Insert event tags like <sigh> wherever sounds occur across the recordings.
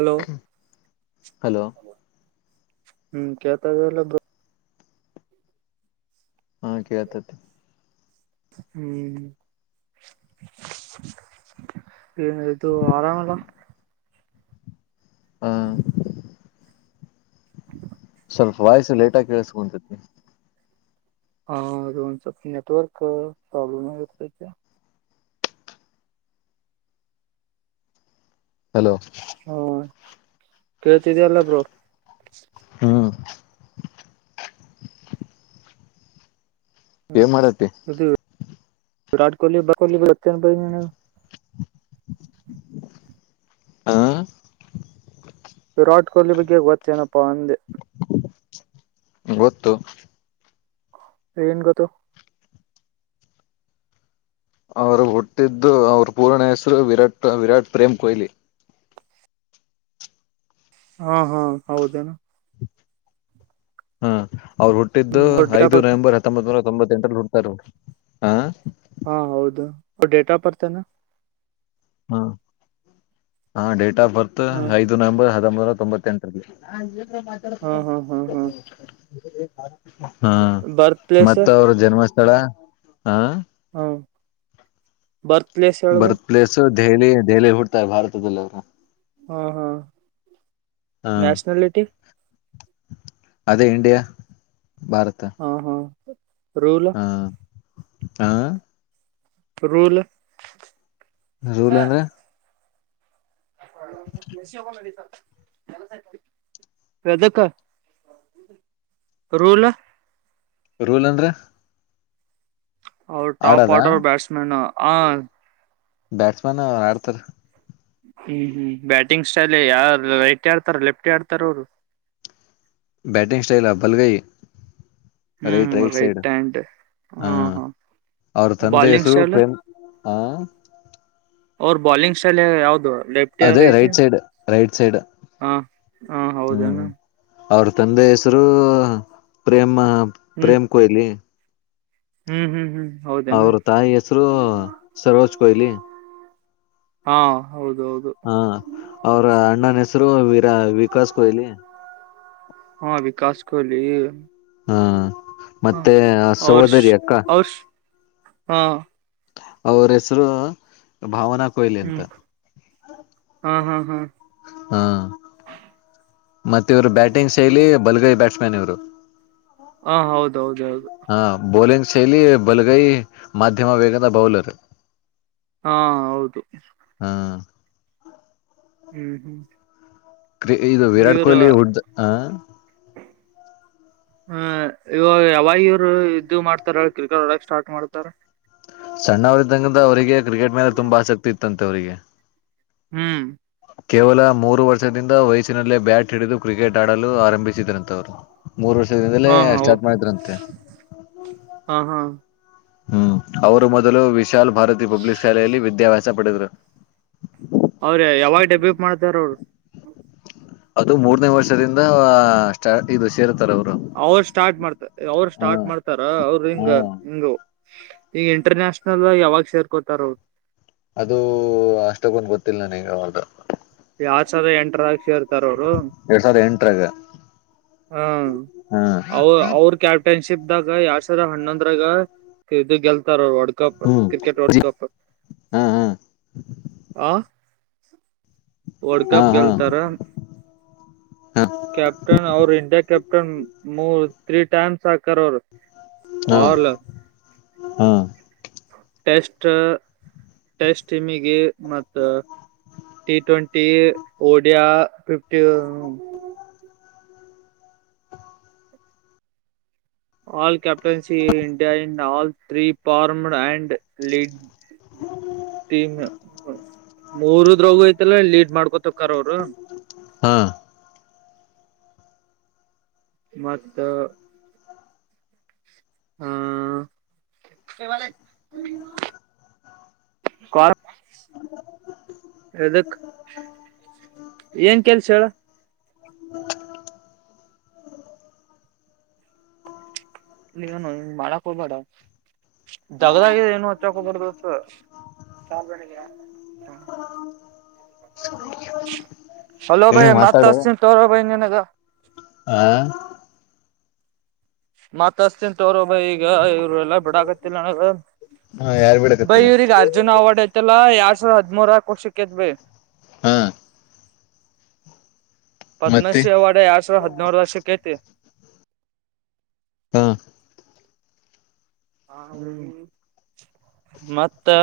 Hello hello. ಹ್ಮ್ ಕೇಳ್ತಾ ಇದೆ ಇಲ್ಲಾ ಬ್ರೋ ಹಾ ಕೇಳತೈತಿ. ಹ್ಮ್. ಏನು ಆಯ್ತು ಆರಾಮ ಎಲ್ಲ. ಹಾ. <inaudible> ಸ್ವಲ್ಪ ವಾಯಸು ಲೇಟ ಆಗಿ ಕೇಳಸ್ಕೊಂತನಿ. ಹಾ ಅದು ಒಂದ ಸ್ವಲ್ಪ್ ನೆಟವರ್ಕ ಪ್ರಾಬ್ಲಮ ಆಗತೈತಿ. ಹಲೋ. ಹ ಕೇಳ್ತಿದಲ್ಲ ಬ್ರೋ <inaudible> ಹ್ಮ ಏನ್ ಮಾಡತಿ ವಿರಾಟ್ ಕೋಹ್ಲಿ ಹಾ. ವಿರಾಟ್ ಕೊಹ್ಲಿ ಬಗ್ಗೆ ಗೊತ್ತೇನಪ್ಪಾ ಅಂದೆ. ಗೊತ್ತು. ಏನ್ ಗೊತ್ತು. ಅವರು ಹುಟ್ಟಿದ್ದು ಅವ್ರ ಪೂರ್ನ ಹೆಸರು ವಿರಾಟ್ ವಿರಾಟ್ ಪ್ರೇಮ್ ಕೊಹ್ಲಿ. ಹಾ ಹಾ ಹೌದೇನ. ಹ್ಮ ಅವ್ರು ಹುಟ್ಟಿದ್ದು ಹ್ಮ್ ಅವ್ರ ಡೇಟ್ ಆಫ್ ಐದು ಬರ್ತ್ ನವೆಂಬರ್ ಹತ್ತೊಂಬತ್ ನೂರ ತೊಂಬತ್ತು. ತೆಂಟಾರಲ್ಲಿ ಹುಟ್ರಾರ ಹಾ. ಹಾ ಹೌದು ಅವರ ಡೇಟ್ ಆಫ್ ಬರ್ತ ಏನ್. ಹ್ಮ ಹ ಡೇಟ್ ಆಫ್ ಬರ್ತ್ ಹ ಐದು ನವೆಂಬರ್ ಹ ಹತ್ತೊಂಬತ್ತನೂರ ತೊಂಬತ್ತ ಎಂಟರಲ್ಲಿ. ಹಾ ಹಾ ಹಾ ಹಾ ಹಾ ಬರ್ತ್ ಪ್ಲೇಸ್ ಮತ್ತ ಅವ್ರ ಜನ್ಮಸ್ಥಳ ಹಾ. ಹಾ ಬರ್ತ್ ಪ್ಲೇಸ್ ಹೇಳ ಅವರದ. ಬರ್ತ್ ಪ್ಲೇಸ್ ದೆಹಲಿ ದೆಹಲಿ ಹುಡ್ತಾಯ ಭಾರತದದಲ್ಲಿ ಅವ್ರ. ಹಾ ಹಾ ಹ ನ್ಯಾಷನ್ಯಲಿಟಿ. ಅದೇ ಇಂಡಿಯಾ. ಭಾರತ ಹಾ ಹಾ ರೂಲ್. ಹಾ. ರೂಲ್. ರೂಲ್ ಅಂದ್ರ. <inaudible> ಎದ್ಕ ರೂಲ. ರೂಲ್ ಅಂದ್ರ. ಅವರು ಟಾಪ್ ಆರ್ಡರ್ ಬ್ಯಾಟ್ಸ್ಮೇನ್ ಹ. ಬ್ಯಾಟ್ಸ್ಮನ್ ಆಡ್ತಾರ. ಹ್ಮ್ ಹ್ಮ್ ಬ್ಯಾಟಿಂಗ್ ಸ್ಟೈಲ್ ಯಾರ ರೈಟ್ ಆಡ್ತಾರ ಲೆಫ್ಟ ಆಡ್ತಾರ ಅವರು. ಬ್ಯಾಟಿಂಗ್ ಸ್ಟೈಲ್ ಭಲಗೈ. ಹ್ಮ್ ರೈಟ್ ಆ್ಯಾಂಡ್ ಹ ಹಾ ಹಾ. ಅವ್ರ ತಂದೆ ಬಾಲಿಂಗ್ ಹೆಸರು ಸ್ಟೈಲ್ ಪ್ರೇಮ ಹ. ಅವ್ರ ಬಾಲಿಂಗ್ ಸ್ಟೈಲ್ ಯಾವದು ಲೆಫ್ಟ ಯ ಅದೇ ರೈಟ್ ಸೈಡ್ ರೈಟ್ ಸೈಡ್ ಹ ಹಾ ಹ್ಮ್ ಹೌದನಾ ಅವ್ರ ತಂದೆ ಹೆಸರು ಪ್ರೇಮ ಹ್ಮ್ ಪ್ರೇಮ್ ಕೊಹ್ಲಿ ಹ್ಮ್ ಹ್ಮ್ ಹ್ಮ್ ಹೌದೇನು ಅವ್ರ ತಾಯಿ ಹೆಸರು ಸರೋಜ್ ಕೊಹ್ಲಿ ಹಾ ಹೌದೌದು ಹಾ ಅವ್ರ ಅಣ್ಣನ ಹೆಸರು ವಿರಾ ವಿಕಾಸ್ ಕೊಹ್ಲಿ ಕಾಸ್ ಕೊಹಲಿ ಹಾ ಮತ್ತೆ ಅವ್ರ ಸೋದರಿ ಅಕ್ಕ ಅವ್ರ ಹಾ ಅವ್ರ ಹೆಸರು ಭಾವನಾ ಲಿ ಎಂತ ಹ್ಮ್ ಹಾ ಹಾ ಹಾ ಹಾ ಮತ್ತೆ ಇವ್ರು ಬ್ಯಾಟಿಂಗ್ ಶೈಲಿ ಬಲ್ಗೈ ಬ್ಯಾಟ್ಸ್ ಮ್ಯಾನ್ ಇವ್ರು ಹ ಹೌದೌದು ಹಾ ಬೌಲಿಂಗ್ ಶೈಲಿ ಬಲಗೈ ಮಾಧ್ಯಮ ವೇಗದ ಬೌಲರ್ ಹಾ ಹೌದು ಹ ಹ್ಮ್ ಹ್ಮ್ ಕ್ರಿ ಇದು ವಿರಾಟ್ ಇವ್ರು ಕೊಹ್ಲಿ ಹುಡ್ ಹ ಹ್ಮ ಹ್ಮ ಇವಾಗ ಯಾವಾಗ ಇವ್ರು ಇದದು ಮಾಡ್ತಾರ ಕ್ರಿಕೆಟ್ ಒಡಕ್ ಸ್ಟಾರ್ಟ್ ಮಾಡ್ತಾರ ಸಣ್ಣವರ ಇದಿದ್ದಂಗಂದ ಅವ್ರರಿಗೆ ಕ್ರಿಕೆಟ್ ಮೇಲೆ ತುಂಬಾ ಆಸಕ್ತಿ ಇತ್ತಂತೆ ಅವ್ರರಿಗೆ ಹ್ಮ್ ಕೇವಲ ಮೂರು ವರ್ಷದಿಂದ ವಯಸ್ಸಿನಲ್ಲೇ ಬ್ಯಾಟ್ ಹಿಡಿದು ಕ್ರಿಕೆಟ್ ಆಡಲು ಆರಂಭಿಸಿದ್ರಂತವ್ರು ಮೂರ್ ವರ್ಷದಿಂದಲೇ ಹಾ ಹಾ ಸ್ಟಾರ್ಟ್ ಮಾಡಿದ್ರಂತೆ ಹಾ ಹಾ ಹ್ಮ್ ಅವರು ಮೊದಲು ವಿಶಾಲ್ ಭಾರತಿ ಪಬ್ಲಿಕ್ ಶಾಲೆಯಲ್ಲಿ ವಿದ್ಯಾಭ್ಯಾಸ ಪಡೆದ್ರು ಅವ್ರ ಯಾವಾಗ ಡಬ್ಬ್ಯ ಮಾಡ್ತಾರ ಅವರು ಅದು ಮೂರ್ನೇ ವರ್ಷದಿಂದ ಸ್ಟಾರ್ಟ್ ಇದು ಸೇರ್ ಅವರು ಸ್ಟಾರ್ಟ್ ಮಾಡ್ತ ಅವ್ರ ಹಾ ಸ್ಟಾರ್ಟ್ ಮಾಡ್ತಾರ ಅವ್ರ ಹಿಂಗ ಹ್ಮ ಹಿಂಗ ಈಗ ಇಂಟರ್ನ್ಯಷನಲ್ ಯಾವಾಗ ಸೇರ್ಕೋತಾರ ಅವರು ಅದು ಅಷ್ಟಕ್ಕೊಂದು್ ಗೊತ್ತಿಲ್ಲ ನನಗ ಅವರ್್ದ ಯ ಸದ ಎಂಟರಕ್ಷಿರ್ ಎರಡ್ ಸಾವಿರದ ಎಂಟರಾಗ ಹಾ ಹಾ ಅವ್ರ ಕ್ಯಾಪ್ಟನ್ಸಿ ಶಿಬ್ದಾಗ ಯಾವ ಸರ ಹಣ್ಣೊಂದ್ರಾಗ ಇ ಗೆಲ್ತಾರ ಒ ಕಪ್ ಹ್ಮ್ ಕ್ರಿಕೆಟ್ ವರ್ಲ್ಡ್ ಕಪ್ ಹಾ ಹಾ ಹ ವರ್ಡ್ ಹಾ ಕಪ್ ಗೆಲ್ತಾರ ಹಾ ಕ್ಯಾಪ್ಟನ್ ಅವರು ಇಂಡಿಯಾ ಕೆ್ಯಾಪ್ಟನ್ ಮೂ ತ್ರೀ ಟೈಮ್ಸ್ ಹಾಕ ಅವ ಹಾ ಹಾ ಟೆಸ್ಟ್ ಟೆಸ್ಟ್ ಟೀಮಿಗೆ ಮತ್ತ ಟಿ ಟ್ವೆಂಟಿ ಓಡಿಯಾ ಿಫ್ಟಿ ಹ ಆಲ್ ಕ್ಯಾಪ್ಟನ್ಸಿ ಇಂಡಿಯಾ ಇಂಡ ಆಲ್ ೀ ಪಾರ್ಮ್ಡ್ ಅಂಡ್ ಲೀಡ್ ಟೀಮ್ ಮೂರು ದ್ರೋಗ ಐ್ತಲ್ಲ ಲೀಡ್ ಮಾಡ್ಕೊತ ಕರ ಅವರು ಹಾ ಮತ್ತ ಹ್ಮ್ ಕಲ್ ಯದಕ್ ಏನ್ ಕೆಲ್ಸ ಹೇಳ ಇನು ಮಾಡಕ್ ಹೋಗಬೇಡ ದಗದಾಗಿ ಏನು ಹಚ್ಚಕ್ ಹೋಬಾರ್ದಸ್ ಸಾಂಬ್ರಣಿಗೆ ಹ. ಹ ಚಲೋ ಭೈ ಮತ್ತ ಹಸಿನ್ ತೋರ ಭೈ ನೀನಗ. ಹ ಮಾತ್ ಅಸ್ತನ್ ತ ಅವ್ರೊಬ್ಬ ಈಗ ಇವರು ಎಲ್ಲಾ ಬಿಡ ಆಗತ್ತಲ್ಲ ಹಾ ಯಾರು ಬೈ ಬಿಡಕತ್ತಿಲ್ಲ ಇವ್ರಗ್ ಅರ್ಜುನ್ ಅವಾರ್ಡ್ ಐತಲ್ಲಾ ಎರಡ್ ಸಾವಿರದ ಹದ್ಮೂರ ವರ್ಷಿಕಿತ್ ಬೈ. ಹ್ಮ ಮತ್ತೆ ಪದ್ಮಶ್ರೀ ಅವಾರ್ಡ್ ಎರಡ್ ಸಾವಿರದ ಹದಿನಾರು ವರ್ಷಕ್ಕೆ ಐತಿ. ಹಾ ಮತ್ತೆ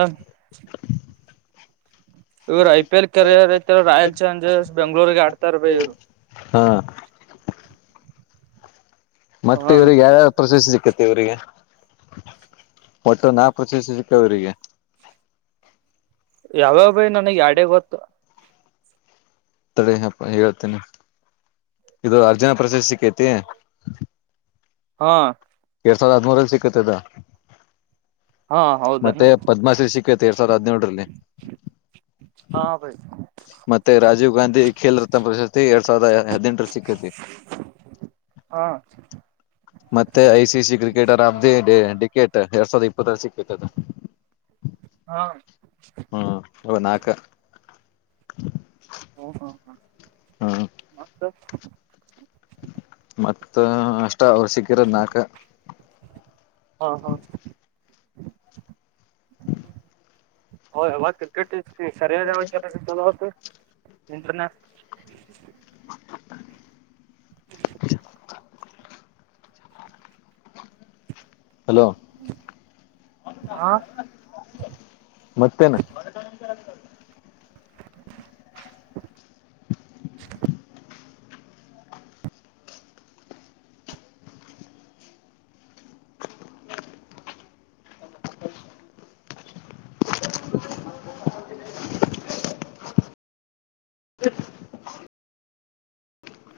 ಇವ್ರು ಐ ಪಿ ಎಲ್ ಕೆರಿಯರ್ ಐತೆ ರಾಯಲ್ ಚಾಲೆಂಜರ್ಸ್ ಬೆಂಗ್ಳೂರಿಗೆ ಆಡ್ತಾರ್ ಭೖ ಇವರು. ಹಾ ಹ್ಮ್ ಮತ್ತೆ ಹಾ ಇವ್ರಿಗೆ ಯಾವ್ಯಾವ ಪ್ರಶಸ್ತಿ ಸಿಕ್ಕತಿ ಇವ್ರಿಗೆ. ಒಟ್ಟು ನಾಕ್ ಪ್ರಶಸ್ತಿ ಸಿಗ್ತವರಿಗೆ. ಯಾವ್ಯವು ಭೈ ನನಗ್ ಎರಡೇ ಗೊತ್ತು. ತಡೆಯಪ್ಪ ಹೇಳ್ತೀನೆ ಇದು ಅರ್ಜುನ ಪ್ರಶಸ್ತಿಕೈತಿ. ಹಾ ಎರಡ್ ಸಾವಿರದ ಹದ್ಮೂರಲ್ಲಿ ಸಿಕ್ಕೖತ್ ಅದು. ಹಾ ಹೌದೇನ ಮತ್ತೆ ಪದ್ಮಶ್ರೀ ಸಿಕ್ಕೈತೆ ಎರಡ್ ಸಾವಿರದ ಹದ್ನೇಳರಲ್ಲಿ. ಹಾ ಬೖ. ಮತ್ತೆ ರಾಜೀವ್ ಗಾಂಧಿ ಖೇಲ್ ರತ್ನ ಪ್ರಶಸ್ತಿ ಎರಡ್ ಸಾವಿರದ ಹದ್ನೆಂಟರಲ್ ಸಿಕ್ಕೖತಿ. ಹಾ ಮತ್ತೆ I C C cricketer of the decade ಎರಡ್ ಸಾವಿರದ ಇಪ್ಪತ್ತರಲ್ ಸಿಕ್ಕೖತ್ ಅದು. ಹಾ ಹ್ಮ ಅವು ನಾಲ್ಕ. ಹೌದೌದು ಹಾ ಮತ್ತ ಮತ್ತ ಅಷ್ಟ ಅವರಿಗ್ ಸಿಕ್ಕಿರೋದ ನಾಕ. ಹಾ ಹಾ <inaudible> ಹ್ ಅವಾಗ ಕ್ರಿಕೆಟ್ ಸರಿಯಾದಾವಾಗ ಕೆಲ ಇಂಟರ್ನ್ಯಷ್ನಲ್. <inaudible> ಹಲೋ ಹಾ ಮತ್ತೇನು? <inaudible> ಹ <inaudible>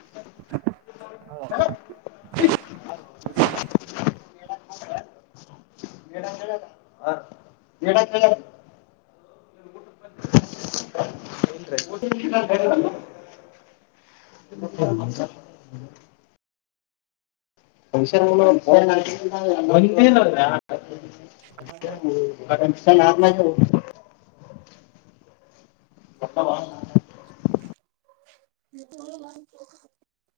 ಹ್ಮ <inaudible> <inaudible> ಎಡ ಕ <unintelligible> ಟ <unintelligible> ಹ <unintelligible> ಷ <unintelligible> ನ <unintelligible> ಎತ್ತವಾ <unintelligible> ಹ <unintelligible>